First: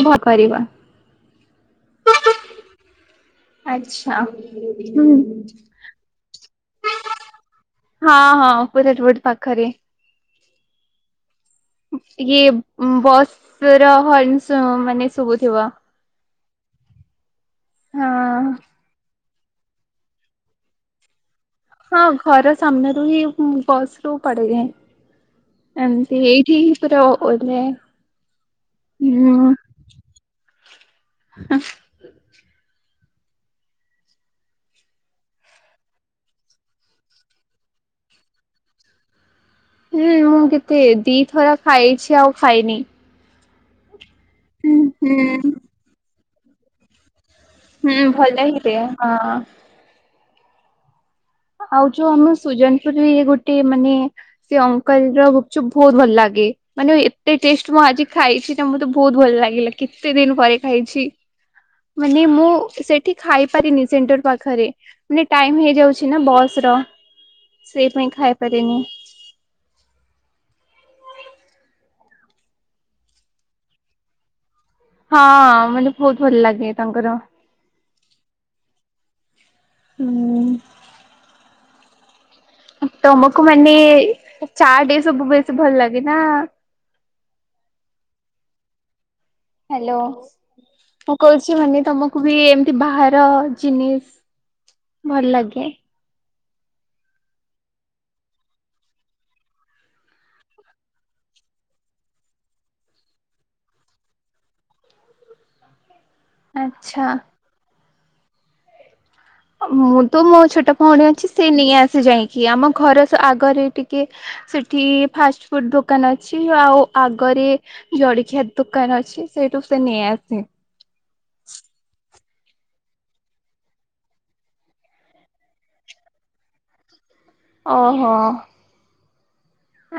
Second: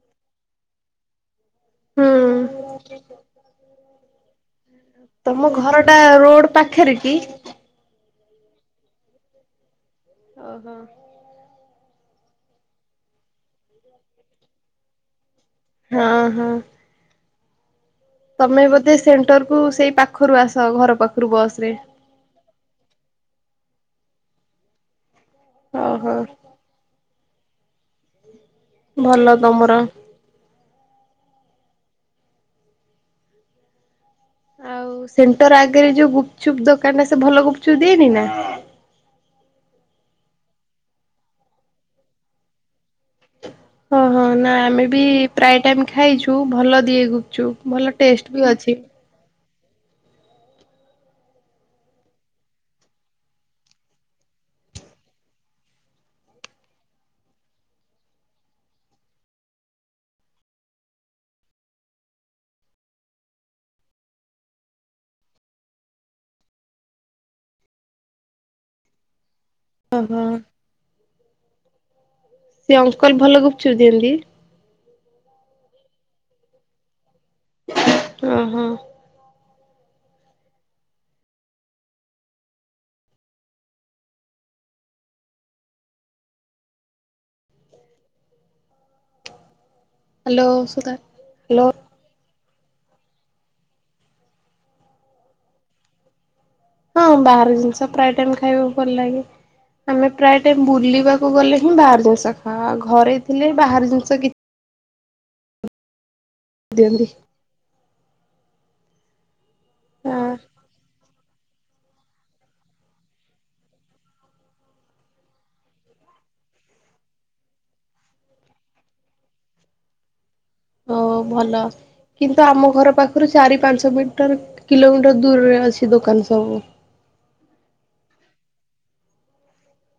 ଉ ଭ କରିବାିବା ହୁଁ [unintelligible] ଆଚ୍ଛା, ତମ ହୁଁ। ଘର ଟା ରୋଡ ପାଖରେ କି? ହଁ ହଁ, ପୁରା ରୋଡ୍ ପାଖରେ। ଓହୋ। ଟିକେ ବସ୍ ର ହର୍ଣ ମାନେ ଶୁଭୁଥିବ। ହଁ ହଁ। ହଁ ତମେ ବୋଧେ ସେଣ୍ଟର କୁ ସେଇ ପାଖରୁ ଆସ, ଘର ପାଖରୁ ବସ ରେ। ହଁ ଘର ସାମ୍ନା ରୁ ହିଁ ବସ୍ ରୁ ଚଢ଼ି। ଓହୋ ଏମିତି ଏଇଠି ପୁର ଓେ [unintelligible] ଭଲ ତମର। ହ [unintelligible] ଆଉ ସେଣ୍ଟର ଆଗରେ ଯୋଉ ଗୁପଚୁପ୍ ଦୋକାନ, ସେ ଭଲ ଗୁପଚୁପ ଦିଏନି ନା। ହୁଁ ମୁଁ କେତେ ଦିଥର ଖାଇଛି ଆଉ ଖାଇନି। ଓହୋ ନା ହୁଁ ଆମେ ବି ହୁଁ ପ୍ରାୟ ଟାଇମ ଖାଇଛୁ ଭଲ ଦିଏ ଗୁପଚୁପ୍। ଭଲ ହୁଁ ଟେଷ୍ଟ ବି ଭଲ ହଁ ଅଛି। ଦିଏ। ଆଉ ଯୋଉ ଆମ ସୁଜନପୁର ଏ ଗୋଟେ ମାନେ। ସେ ଅଙ୍କଲ ର ଗୁପଚୁପ୍ ବହୁତ ଭଲ ଲାଗେ। ମାନେ ଏତେ ଟେଷ୍ଟ ମୁଁ ଆଜି ଖାଇଛି ନା ମତେ ବହୁତ ଭଲ ଲାଗିଲା କେତେ ଦିନ ପରେ ଖାଇଛି। ମାନେ ମୁଁ ସେଠି ଖାଇପାରିନି ସେଣ୍ଟର୍ ପାଖରେ ମାନେ ଟାଇମ୍ ହେଇଯାଉଛି। ଛି ନା ବସ୍ ର ସେଇ ପାଇଁ ଖାଇ ପାରେନି। ଓହୋ। ସେ ଅଙ୍କଲ୍ ଭଲ ଗୁପଚୁପ୍ ଦିଅନ୍ତି। ହଁ ମାନେ ବହୁତ ଭଲ ଲାଗେ ତାଙ୍କର ହୁଁ-ହୁଁ। ହୁଁ। ତମକୁ ମାନେ ଚାଟ୍ ଏ ସବୁ ବେଶୀ ଭଲ ଲାଗେ ନା। ହ୍ୟାଲୋ, ହ୍ୟାଲୋ ସୁଧା ମୁଁ କହୁଛି ହ୍ୟାଲୋ ମାନେ ତମକୁ କୁ ବି ଏମତି ବାହାର ଜିନିସ ଭଲ ଲାଗେ। ହଁ ବାହାର ଜିନିଷ ପ୍ରାୟ ଟାଇମ୍ ଖାଇବାକୁ ଭଲ ଲାଗେ। ଆମେ ପ୍ରାୟ ଟାଇମ୍ ବୁଲିବାକୁ ଗଲେ ହିଁ ବାହାର ଜିନିଷ ଖାଉ ଘରେ ଥିଲେ ବାହାର ଜିନିଷ କିଛି ଦିଅନ୍ତି ଆଚ୍ଛା। ମୁଁ ତ ହଁ ମୋ ଛୋଟ ଭଉଣୀ ଅଛି ସେ ନେଇ ଆସି ଯାଇକି ଆମ ଘର ଆଗରେ ଟିକେ ସେଠି ଫାଷ୍ଟଫୁଡ୍ ଦୋକାନ୍ ଅଛି ଆଉ ଆଗରେ ଜଳିଖିଆ ଦୋକାନ୍ ଅଛି ସେଇଠୁ ସେ ନେଇ ଆସେ। ଓହୋ ଭଲ। କିନ୍ତୁ ଆମ ଘର ପାଖରୁ ଚାରି ପାଞ୍ଚ ମିଟର କିଲୋମିଟର ଦୂରରେ ଅଛି ଦୋକାନ୍ ସବୁ। ଓହୋ।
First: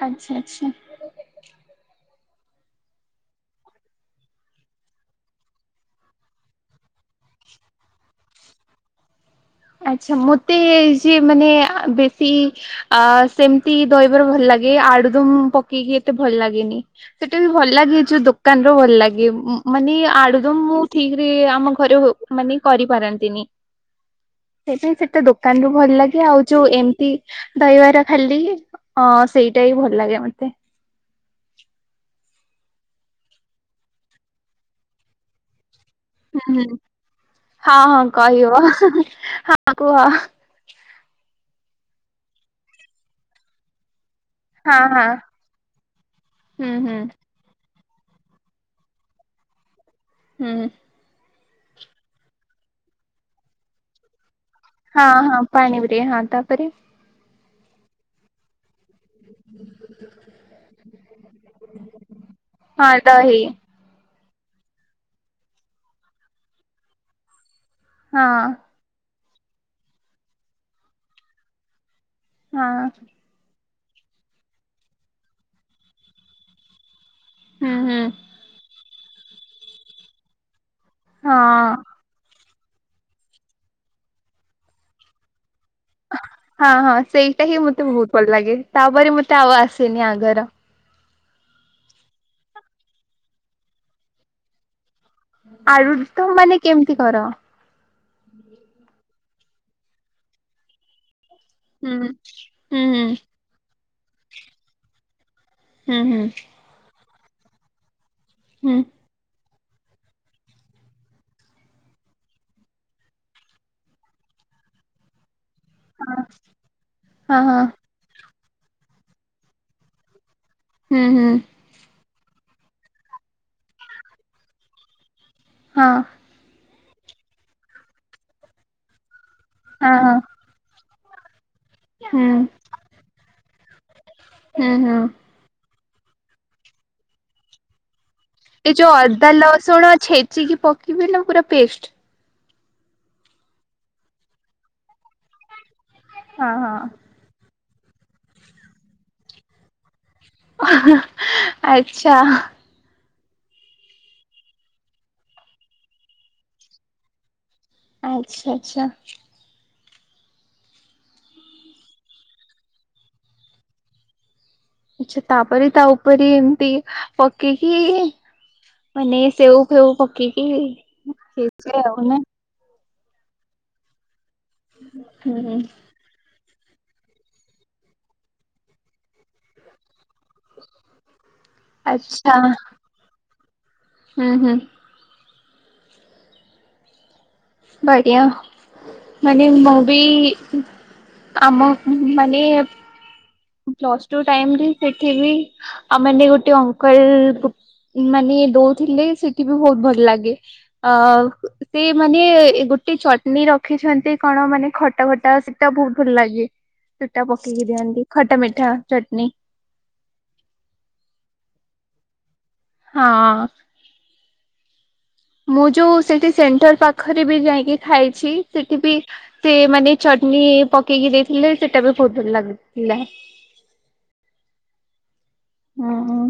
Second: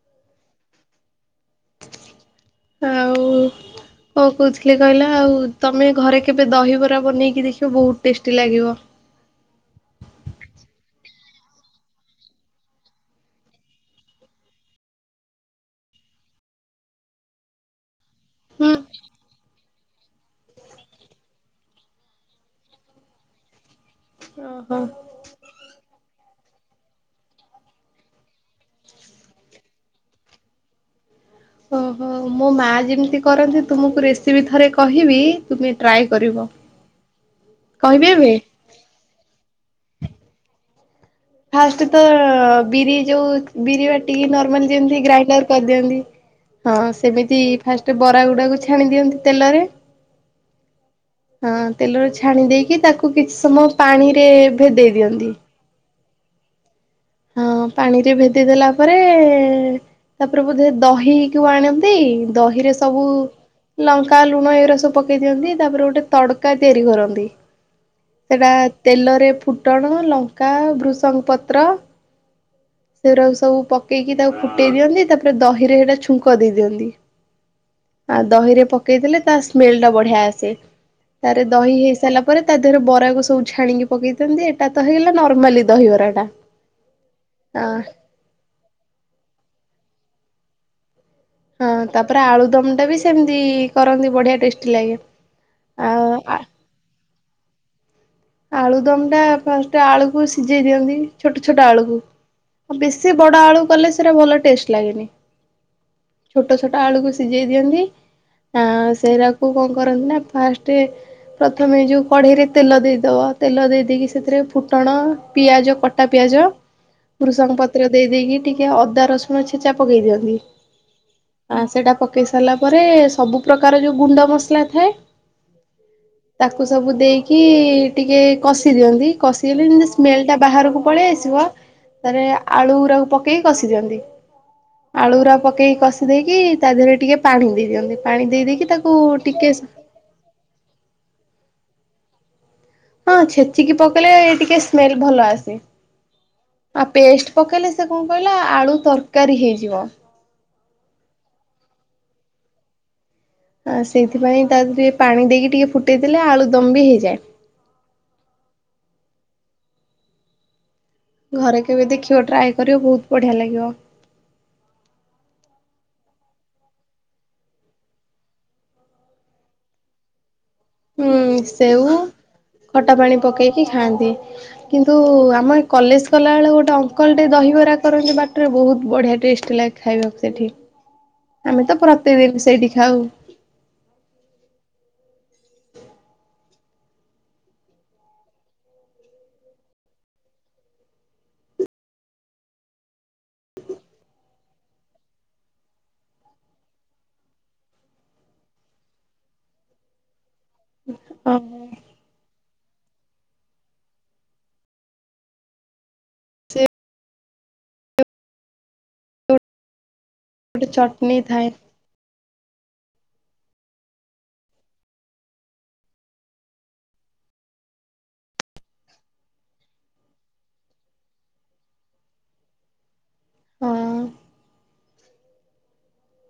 ଆଚ୍ଛା-ଆଚ୍ଛା। ଆଉ। କଣ କହୁଥିଲି କହିଲ ଆଉ ତମେ ଘରେ କେବେ ଦହିବରା ବନେଇକି ଦେଖିବ ବହୁତ ଟେଷ୍ଟି ଲାଗିବ। ଆଛା ମତେ ଯିଏ ମାନେ ବେଶୀ ଆ ସେମିତି ଦହିବାର ଭଲ ଲାଗେ ଆଳୁଦମ୍ ପକେଇକି ଏତେ ଭଲ ଲାଗେନି। ସେଟା ବି ଭଲ ଲାଗେ ଯୋଉ ଦୋକାନ୍ ର ହୁଁ ଭଲ ଲାଗେ। ମାନେ ଆଳୁଦମ୍ ମୁଁ ଠିକ୍ ରେ ଆମ ଘରେ ମାନେ କରିପାରନ୍ତିନି। ଓହୋ। ସେଇଥି ପାଇଁ ସେଟା ଦୋକାନ୍ ରୁୁ ଭଲ ଲାଗେ ଆଉ ଯୋଉ ଏମିତି ଦହିବାର ଖାଲି ହଁ ସେଇଟା ବି ଭଲ ଲାଗେ ମତେ। ଓହୋ ମୋ ମା ଯେମିତି କରନ୍ତି ତୁମକୁ ରେସିପି ଥରେ କହିବି ତୁମେ ଟ୍ରାଏ କରିବ। ହୁଁ-ହୁଁ କହିବି ହଁ-ହଁ ଏବେ? କହିବ ହଁ କୁହ। ଫାଷ୍ଟ୍ ତ ବିରି ଯୋଉ ବିରି ବାଟିକି [unintelligible] ଯେମିତି ହଁ ଗ୍ରାଇଣ୍ଡର କରିଦିଅନ୍ତି ହୁଁ ହଁ ହୁଁ ସେମିତି। ଫାଷ୍ଟେ ବରା ଗୁଡାକୁ ଛାଣି ଦିଅନ୍ତି ତେଲରେ। ହୁଁ। ହଁ ତେଲରେ ଛାଣି ଦେଇକି ତାକୁ କିଛି ସମୟ ପାଣିରେ ଭେଦେଇ ଦିଅନ୍ତି। ହଁ-ହଁ ପାଣି [unintelligible] ହଁ ତା ପରେ ହଁ ପାଣି ରେ ଭେଦେଇ ଦେଲା ତା ପରେ-ତା ପରେ ବୋଧେ ଦହି କୁ ଆଣନ୍ତି ଦହିରେ ହଁ ସବୁ ଦହି ଲଙ୍କା ଲୁଣ ଏଗୁରା ସବୁ ପକେଇ ଦିଅନ୍ତି ତାପରେ ଗୋଟେ ତଡ଼କା ତିଆରି କରନ୍ତି। ହଁ ସେଟା ତେଲରେ ଫୁଟଣ ଲଙ୍କା ଭୃଷଙ୍ଗ ପତ୍ର। ହଁ। ସବୁ ପକେଇକି ତାକୁ ଫୁଟେଇ ଦିଅନ୍ତି ତା ପରେ ଦହିରେ ସେଟା ଛୁଙ୍କ ଦେଇ ଦିଅନ୍ତି। ହୁଁ ହୁଁ ଆ ଦହିରେ ପକେଇ ଦେଲେ ତା ସ୍ମେଲ୍ ଟା ବଢ଼ିଆ ଆସେ। ତା ପରେ ଦହି ହଁ। ହେଇ ସାରିଲା ପରେ ତା ଦେହରେ ବରା କୁ ସବୁ ଛାଣିକି ପକେଇ ଦିଅନ୍ତି ଏଇଟା ତ ହେଲା ନର୍ମାଲି ଦହିବରା ଟା। ହଁ-ହଁ ସେଇଟା ହିଁ ଆ ମତେ ବହୁତ ଭଲ ଲାଗେ ତା ପରେ ମତେ ଆଉ ଆସେନି ଆଗର ହଁ ତା ପରେ ଆଳୁଦମ୍ ଟା ବି ସେମିତି କରନ୍ତି ବଢ଼ିଆ ଟେଷ୍ଟି ଲାଗେ। ଆଉ ଆଳୁଦମ୍ ଆ ମାନେ କେମିତି କର? ଆଳୁଦମ୍ ଟା ଫାଷ୍ଟେ ଆଳୁ କୁ ସିଝେଇ ଦିଅନ୍ତି। ଛୋଟ ଛୋଟ ହୁଁ ଆଳୁକୁ ଆଉ ହୁଁ ହୁଁ ବେଶୀ ବଡ ଆଳୁ କଲେ ସେଗୁରା ଭଲ ଟେଷ୍ଟ ଲାଗେନି। ହଁ ହଁ। ଛୋଟ ଛୋଟ ଆଳୁକୁ ସିଝେଇ ଦିଅନ୍ତି ଆ ହଁ। ସେଇରାକୁ କଣ କରନ୍ତି ନା ଫାଷ୍ଟେ ପ୍ରଥମେ ଯୋଉ କଢ଼େଇରେ ତେଲ ଦେଇ ଦବ ତେଲ ଦେଇ ଦେଇକି ସେଥିରେ ଫୁଟଣ ପିଆଜ କଟା ପିଆଜ ହଁ ବୃଷଙ୍ଗ ହଁ ପତ୍ର ଦେଇେ ଦେଇକି ଟିକେ ଅଦା ରସୁଣ ଛେଚା ପକେଇ ଦିଅନ୍ତି ହଁ ହଁ। ଆ ସେଇଟା ପକେଇ ସାରିଲା ପରେ ସବୁ ପ୍ରକାର ଯୋଉ ଗୁଣ୍ଡ ମସଲା ଥାଏ ହଁ। ତାକୁ ସବୁ ଦେଇକି ଟିକେ କଷି ଦିଅନ୍ତି କଷିଗଲେ ଯେନ୍ତି ହଁ ହଁ ସ୍ମେଲ ଟା ବାହାରକୁ ପଳେଇ ଆସିବ ତାରେ ହୁଁ। ଆଳୁ ଗୁରାକୁ ପକେଇକି କଷି ଦିଅନ୍ତି ହୁଁ ହୁଁ ଆଳୁୁଗୁରାକୁ ପକେଇକି କଷି ଦେଇକି ତା ଦେହରେ ଟିକେ ପାଣି ଦେଇ ଦିଅନ୍ତି ପାଣି ଦେଇ ଦେଇକି ଏ ତାକୁ ଯୋଉ ଅଦା ଟିକେ ଲସୁଣ ଛେଚିକି ପକେଇବି ନା ପୁରା ପେଷ୍ଟ? ହଁ ଛେଚିକି ପକେଇଲେ ଏ ଟିକେ ସ୍ମେଲ ଭଲ ଆସେ ହଁ ହଁ। ଆଉ ପେଷ୍ଟ ପକେଇଲେ ସେ କଣ କହିଲା ଆଳୁ ତରକାରୀ ହେଇଯିବ। ଅ ହ ଆଚ୍ଛା। ଆ ସେଇଥିପାଇଁ ତା ଦେରେ ଟିକେ ପାଣି ଦେଇକି ଟିକେ ଫୁଟେଇ ଦେଲେ ଆଳୁଦମ୍ ବି ହେଇଯାଏ। ଆଚ୍ଛା ଆଚ୍ଛା। ଘରେ କେବେ ଦେଖିବ ଟ୍ରାଏ କରିବ ବହୁତ ବଢ଼ିଆ ଲାଗିବ। ଆଛା ତାପରେ ତା ଉପରେ ଏମତି ପକେଇକି ମାନେ ସେଉ ଫେଉ ପକେଇକି ହଁ ହେଇଯାଏ ସେଉ ଆଉ ନା? ଖଟା ପାଣି ପକେଇକି ଖାଆନ୍ତି। କିନ୍ତୁ ହୁଁ ଆମ ହୁଁ ଏଇ କଲେଜ୍ ଗଲାବେଳେ ଗୋଟେ ଅଙ୍କଲଟେ ଦହିିବରା କରନ୍ତି ବାଟରେ ବହୁତ ବଢ଼ିଆ ଟେଷ୍ଟ ଲାଗେ। ଖାଇବାକୁ ସେଠି ଆମେ ତ ପ୍ରତି ଦିନ ସେଇଠି ଖାଉ। ଉଁ ହଁ। ହ [unintelligible] ବଢିଆ ମାନେ ମୁଁ ବି ଆମ ମାନେ ପ୍ଲସ୍ ଟୁ ଟାଇମ ରେ ସେଠି ବି ଆ ମାନେ ଗୋଟେ ଅଙ୍କଲ ଗୁପ ମାନେ ଦଉଥିଲେ ସେଠି ବି ବହୁତ ଭଲ ଲାଗେ ଆ ଓହୋ ସେ ମାନେ ଗୋଟେ ଚଟନୀ ରଖିଛନ୍ତି କଣ ମାନେ ଖଟା ଖଟା ସେଟା ବହୁତ ଭଲ ଲାଗେ। ସେ ସେଟା ପକେଇକି ଦିଅନ୍ତି ଖଟା ମିଠା ଚଟନୀ ଗୋଟେ ଚଟନି ଥାଏ ହଁ। ମୁଁ ଯୋଉ ସେଠି ସେଣ୍ଟର ପାଖରେ ବି ଯାଇକି ଖାଇଛି ସେଠି ବି ସେ ମାନେ ଚଟନୀ ପକେଇକି ଦେଇଥିଲେ ସେଟା ବି ବହୁତ ଭଲ ଲାଗୁଥିଲା। ହଁ। ହଁ ହଁ।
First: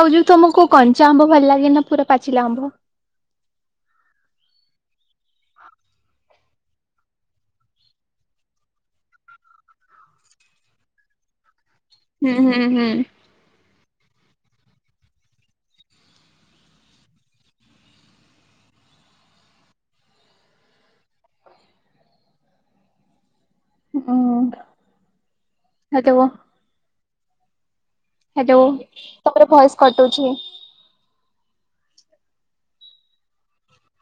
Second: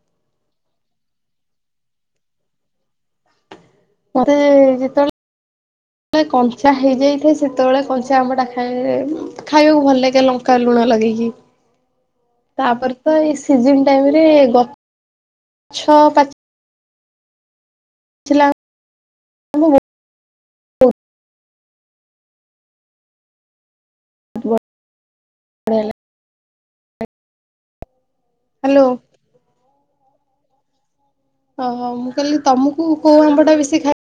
ଆଉ ଯୋଉ ତମକୁ କଞ୍ଚା ଆମ୍ବ ଭଲ ଲାଗେ ନା ପୁରା ପାଚିଲା ଆମ୍ବ? ମତେ ଯେତେବେଳେ ଳେ କଞ୍ଚା ହେଇଯାଇଥାଏ ସେତେବେଳେ କଞ୍ଚା ଆମ୍ବ ଟା ଖାଇଲେ ଖାଇବାକୁ ଭଲ ଲାଗେ ଲଙ୍କା ଲୁଣ ଲଗେଇକି। [inaudible] ହୁଁ ତାପରେ ତ ଏଇ ସିଜନ୍ ଟାଇମ୍ ରେ ଗ ଛଅ ପାଚି ଥିଲା [inaudible] ହୁଁ ବଢିଆ ଲାଗେ। ଆଦବ [unintelligible] ହ୍ୟାଲୋ ତମର ଭଏସ୍ କଟୁଛି। ଓହୋ ମୁଁ କହିଲି ତମକୁ କଉ ଆମ୍ବ ଟା ବେଶୀ ଖାଇ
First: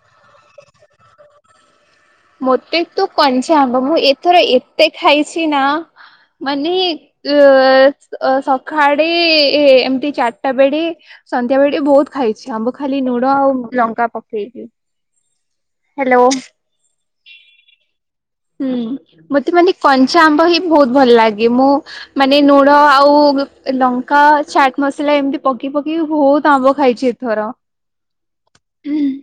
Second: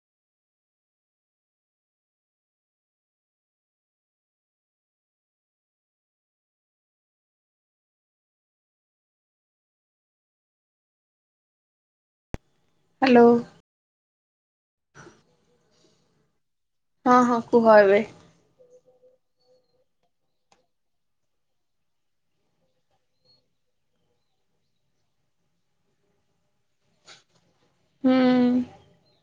ମତେ ତ କଞ୍ଚା ଆମ୍ବ ମୁଁ ଏଥର ଏତେ ଖାଇଛି ନା ମାନେ ଅ ସଖାଡେ ଏମତି ଚାରିଟା ବେଡେ ସନ୍ଧ୍ୟା ବେଳେ ଟେ ବହୁତ ଖାଇଛି ଆମ୍ବ ଖାଲି ହ୍ୟାଲୋ ଲୁଣ ଆଉ ଲଙ୍କା ପକେଇକି। ହ୍ୟାଲୋ। ହଁ ହଁ କୁହ ଏବେ। ହୁଁ ମତେ ମାନେ କଞ୍ଚା ଆମ୍ବ ହିଁ ବହୁତ ଭଲ ଲାଗେ ମୁଁ ମାନେ ନୁଣ ଆଉ ଲଙ୍କା ଚାଟ୍ ମସଲା ଏମିତି ପକେଇ ପକେଇ ବହୁତ ଆମ୍ବ ଖାଇଛି। ଧର ହୁଁ।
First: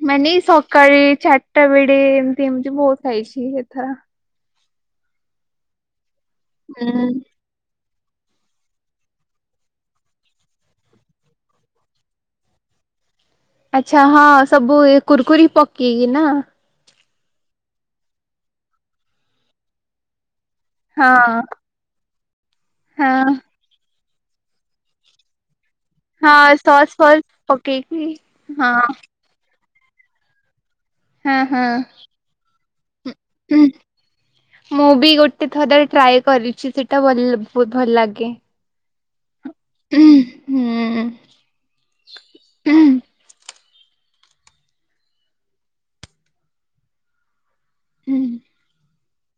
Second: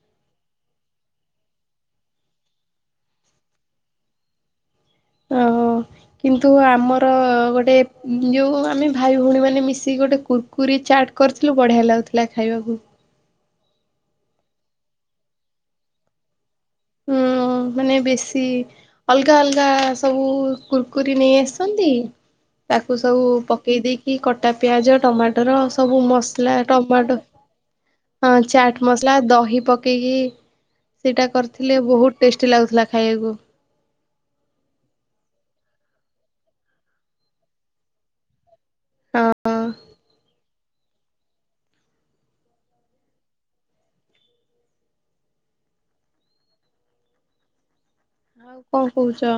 ମାନେ ସକାଳେ ଚାରିଟା ବେଡେ ଏମିତି ଏମିତି ବହୁତ ଖାଇଛି ଏଥର। ଓହୋ କିନ୍ତୁ ହୁଁ ଆମର ଗୋଟେ ଯୋଉ ଆମେ ଭାଇ ଭଉଣୀ ମାନେ ମିଶିକି ଗୋଟେ କୁୁରକୁରି ଚାଟ୍ କରିଥିଲୁ ବଢିଆ ଲାଗୁଥିଲା ଖାଇବାକୁ। ଆଛା ହଁ ସବୁ କୁୁରକୁରି ପକେଇକି ନା? ହୁଁ ମାନେ ବେଶୀ ଅଲଗା ଅଲଗା ସବୁ କୁୁରକୁରି ହଁ ନେଇ ଆସି ତାକୁ ସବୁ ହଁ ପକେଇ ଦେଇକି କଟା ପିଆଜ ଟମାଟୋ ଟର ସବୁ ହଁ ମସଲା ସସ୍ ଟମାଟୋ ଫସ୍ ପକେଇକି ହଁ ଚାଟ୍ ମସଲା ଦହି ପକେଇକି ସେଇଟା ହଁ କରି ଟେଷ୍ଟି ଲାଗୁଥିଲା ଖାଇବାକୁ। ହୁଁ। ମୁଁ ବି ଗୋଟେ ଥର ଟ୍ରାଏ କରିଛି ସେଇଟା ଭ ବହୁତ ଭଲ ଲାଗେ। ହଁ ହୁଁ ହୁଁ। ହୁଁ। କଣ କହୁଛ?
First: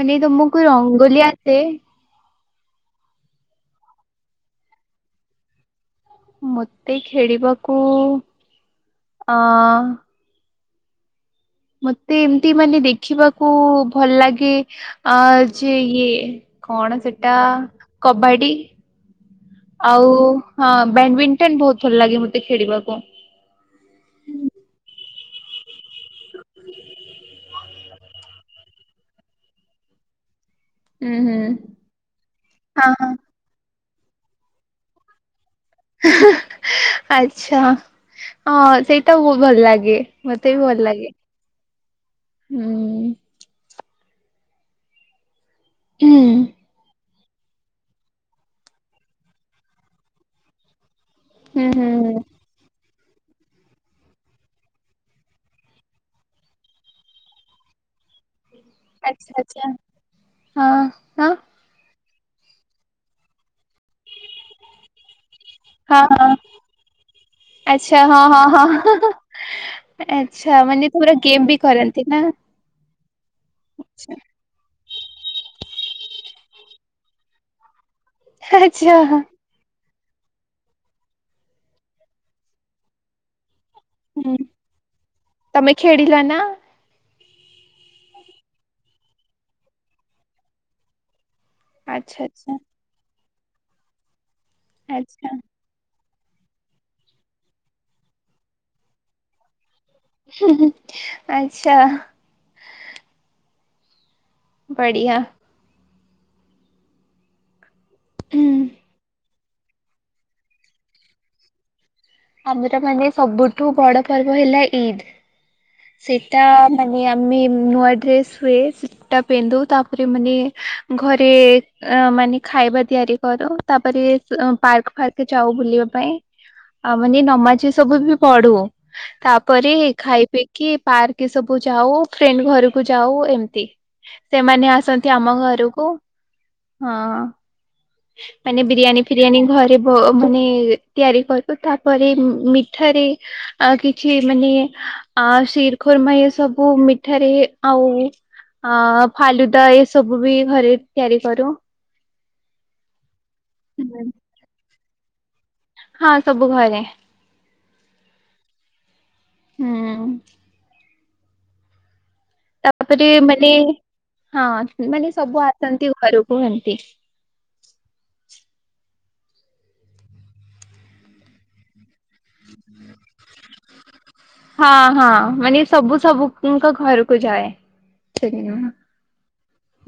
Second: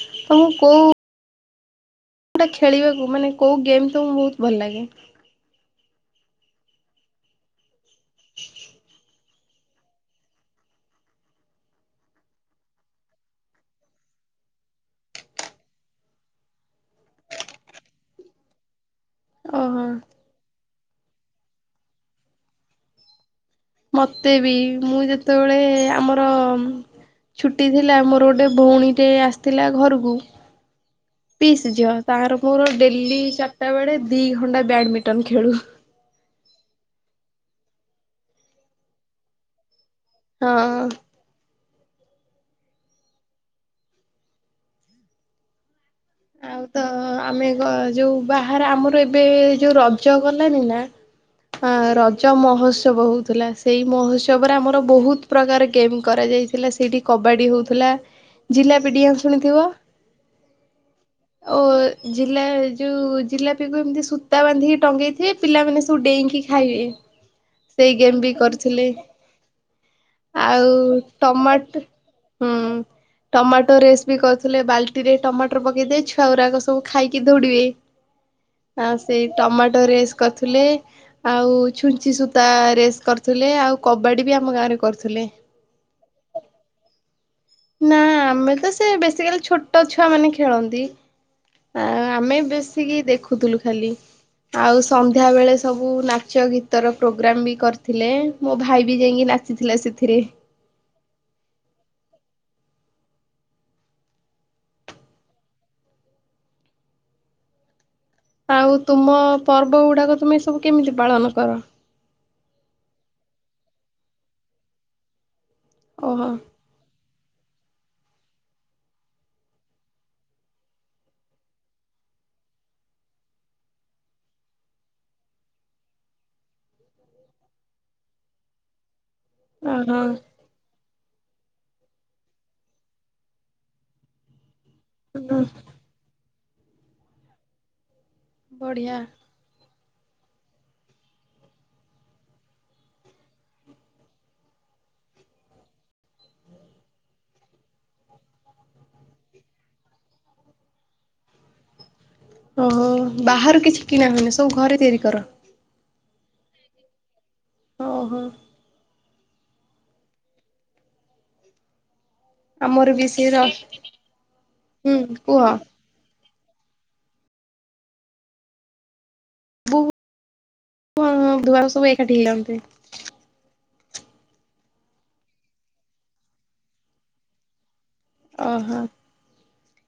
ମାନେ ତମକୁ ରଙ୍ଗୋଲି ଆସେ? କୋଉଟା ଖେଳିବାକୁ ମାନେ କୋଉ ଗେମ୍ ତମକୁ ବୋହୁତ ଭଲ ଲାଗେ? ମତେ ଖେଳିବାକୁ ଅ ମତେ ଏମତି ମାନେ ଦେଖିବାକୁ ଭଲ ଲାଗେ ଆ ଯେ ଇଏ କଣ ସେଟା କବାଡି। ଓହୋ ଆଉ ହଁ ବ୍ୟାଡମିଣ୍ଟନ୍ ବହୁତ ଭଲ ଲାଗେ ମତେ ଖେଳିବାକୁ। ମତେ ବି ମୁଁ ଯେତେବେଳେ ଆମର ଛୁ ଟିଥିଲା ମୋର ଗୋଟେ ଭଉଣୀ ଟେ ଆସିଥିଲା ଘରକୁ। ହୁଁ ହୁଁ। ପିସ୍ ଝିଅ ତାର ମୋର ହଁ ହଁ ଡେଲି ଚାରିଟା ବେଳେ ଦି ଘଣ୍ଟା ବ୍ୟାଡମିଣ୍ଟନ ଖେଳୁ। ଆଚ୍ଛା ସେଇଟା ବହୁତ ଭଲ ଲାଗେ। ମତେ ବି ଭଲ ହଁ ଲାଗେ ହୁଁ ହୁଁ। ଆଉ ହୁଁ ତ ଆମେ ଯୋଉ ବାହାରେ ଆମର ଏବେ ଯୋଉ ରଜ ଗଲାନି ନା ଆ ହୁଁ ରଜ ମହୁତ୍ସ ଉହତ୍ସବ ହେଉଥିଲା ସେହି ମହୋତ୍ସବରେ ଆମର ବହୁତ ପ୍ରକାର ଗେମ୍ କରାଯାଇଥିଲା ସେଇଠି କବାଡ଼ି ହେଉଥିଲା। ଜିଲ୍ଲା ଆଛା ଆଛା ହଁ ହୁଁ। ଓ ଜିଲ୍ଲା ଯୋଉ ଜିଲ୍ଲା ଏମିତି ସୂତା ବ ବାନ୍ଧିକି ଟଗେଇଥିବେ ପିଲାମାନେ ସବୁ ହଁ ହଁ ଡେଇଁକି ଖାଇବେ। ସେଇ ଆଚ୍ଛା ଗେମ ହଁ ବି ହଁ କରିଥିଲି। ହଁ ଆଚ୍ଛା ଆଉ ମାନେ ତମର ଗେମ୍ ବି ଟମାଟ କରନ୍ତି ନା? ହୁଁ। ଟମାଟୋ ରେସ୍ ବି କରୁଥିଲେ ବାଲ୍ଟି ରେ ଟମାଟୋ ପକେଇଦ ଛୁଆଗୁରାକ ସବୁ ଖାଇକି ଦୌଡିବେ ଆଚ୍ଛା ଆଉ ସେଇ ଟମାଟୋ ରେସ୍ କରୁଥିଲେ ଆଉ ଛୁଞ୍ଚି ସୂତା ରେସ୍ କର ଥିଲେ ଆଉ କବାଡ଼ି ହୁଁ ବି ଆମ ଗାଁରେ କରୁଥିଲେ। ତମେ ଖେଳିଲ ନା ନା ଆମେ ତ ସେ ବେଶୀ କାଲି ଛୋଟ ଛୁଆ ମାନେ ଖେଳନ୍ତି। ଆମେ ବେଶିକି ଦେଖୁଥିଲୁ ଖାଲି ଆଉ ସନ୍ଧ୍ୟା ବେଳେ ସବୁ ନାଚ ଗୀତର ପ୍ରୋଗ୍ରାମ୍ ବି କରିଥିଲେ ମୋ ଭାଇ ବି ଯାଇକି ନାଚିଥିଲା ସେଥିରେ। ଆଚ୍ଛା। ବଢିଆ। ଆଉ ତୁମ ପର୍ବ ଗୁଡାକ ତୁମେ ଏ ସବୁ କେମିତି ପାଳନ କର? ଆମର ମାନେ ସବୁଠୁ ବଡ ପର୍ବ ହେଲା ଇଦ ଓହୋ ସେଟା ମାନେ ଆମେ ନୂଆ ଡ୍ରେସ୍ ହୁଏ ସେଟା ପିନ୍ଧୁ ତାପରେ ମାନେ ଘରେ ଅ ମାନେ ଖାଇବା ତିଆରି କରୁ ତାପରେ ପାର୍କ ଫାର୍କ ଯାଉ ବୁଲିବା ପାଇଁ। ଆଉ ମାନେ ନମାଜ ସବୁ ବି ପଢୁ ତାପରେ ଓହୋ ଖାଇ ପିଇ କି ପାର୍କ ସବୁ ଯାଉ ଫ୍ରେଣ୍ଡ ଘରକୁ ଯାଉ ଏମତି ସେମାନେ ଆସନ୍ତି। ଆମ ହୁଁ ଘରକୁ ହଁ ମାନେ ବଢିଆ। ବିରିୟାନୀ ଫିରିୟାନୀ ଘରେ ମାନେ ତିଆରି କରିବୁ ତାପରେ ମିଠାରେ ଆ କିଛି ମାନେ ଆ ଶିରଖରମା ଏ ସବୁ ମିଠାରେ ଆଉ ଅ ଫାଲୁଦା ଏ ସବୁ ବି ଘରେ ତିଆରି କରୁ। ଓହୋ ବାହାରୁ କିଛି ହୁଁ। କିଣା ହନି ସବୁ ଘରେ ତିଆରି କର? ହଁ ସବୁ ଘରେ। [unintelligible] ହୁଁ। ଆମର ବି ତାପରେ ସେ ର ମାନେ ହଁ ହୁଁ ମାନେ କୁହ ସବୁ ଆସନ୍ତି ଘରକୁ ଏମତି। ହୁଁ ଧୁଆ ସବୁ ଏକାଠି ହେଇ [unintelligible] ହଁ ହଁ ମାନେ ସବୁ ସବୁଙ୍କ ଘରକୁ ଯାଏ। ସେଦିନ। ଓହୋ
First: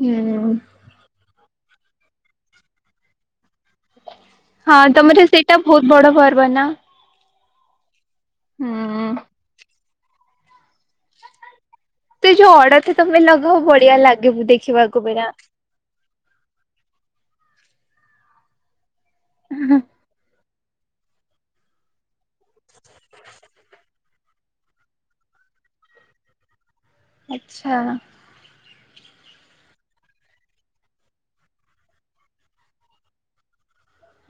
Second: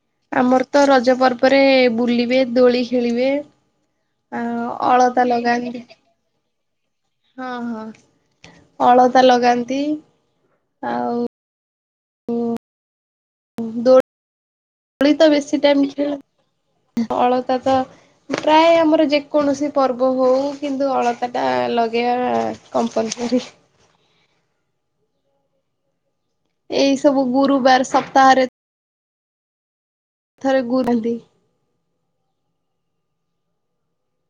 ହୁଁ ଆମର ତ ରଜ ପର୍ବରେ ବୁଲିବେ ଦୋଳି ଖେଳିବେ। ଆ ହଁ ତମର ଅଳତା ସେଇଟା ଲଗାନ୍ତି। [unintelligible] ନା ହଁ ହଁ ହୁଁ। ଅଳତା ଲଗାନ୍ତି ଆଉ ତ ଯୋଉ ଅଡଥ ତମେ ଲଗବ ବଢିଆ ଦୋଳି ଲାଗିବୁ ଦେଖିବାକୁ ପୁରା। [unintelligible] ଅଳତା ତ ପ୍ରାୟ ଆମର ଯେକୌଣସି ପର୍ବ ହେଉ କିନ୍ତୁ ଅଳତା ଟା ଲଗେଇବା କମ୍ପଲସରି। ଏଇ ସବୁ ଆଚ୍ଛା ଗୁରୁବାର ସପ୍ତାହରେ [unintelligible]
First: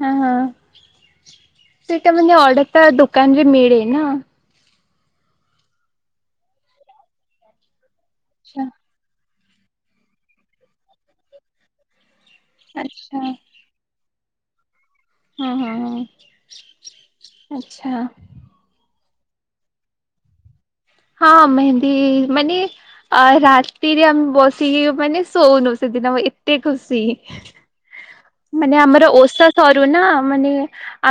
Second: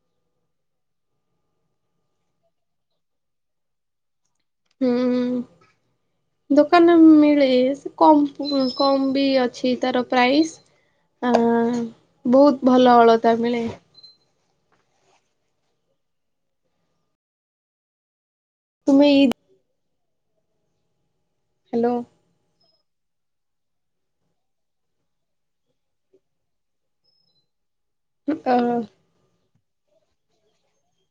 ହଁ ହଁ ସେଇଟା ମାନେ ଅର୍ଡତା ଦୋକାନରେ ମିଳେ ନା। ହୁଁ ହୁଁ ଦୋକାନରେ ମିଳେ ସେ କମ ଆଛା କମ୍ ବି ଅଛି ତାର ପ୍ରାଇସ୍ ଆଁ ବହୁତ ଭଲ ଅଳତା ଆଚ୍ଛା ଅଳତା ମିଳେ। ହଁ ହଁ ହଁ ଆଚ୍ଛା। ତୁମେ ହଁ ମେହେନ୍ଦି ହ୍ୟାଲୋ। ମାନେ ଆ ରାତିରେ ଆମେ ବସିକି ମାନେ ଶଉନୁ ସେଦିନ ଏତେ ଖୁସି। ମାନେ ଆମର ଓଷା ସରୁନା ମାନେ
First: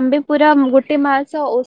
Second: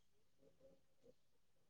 ଆମ୍ଭେ ପୁରା ଗୋଟେ ମାସ ଓଷା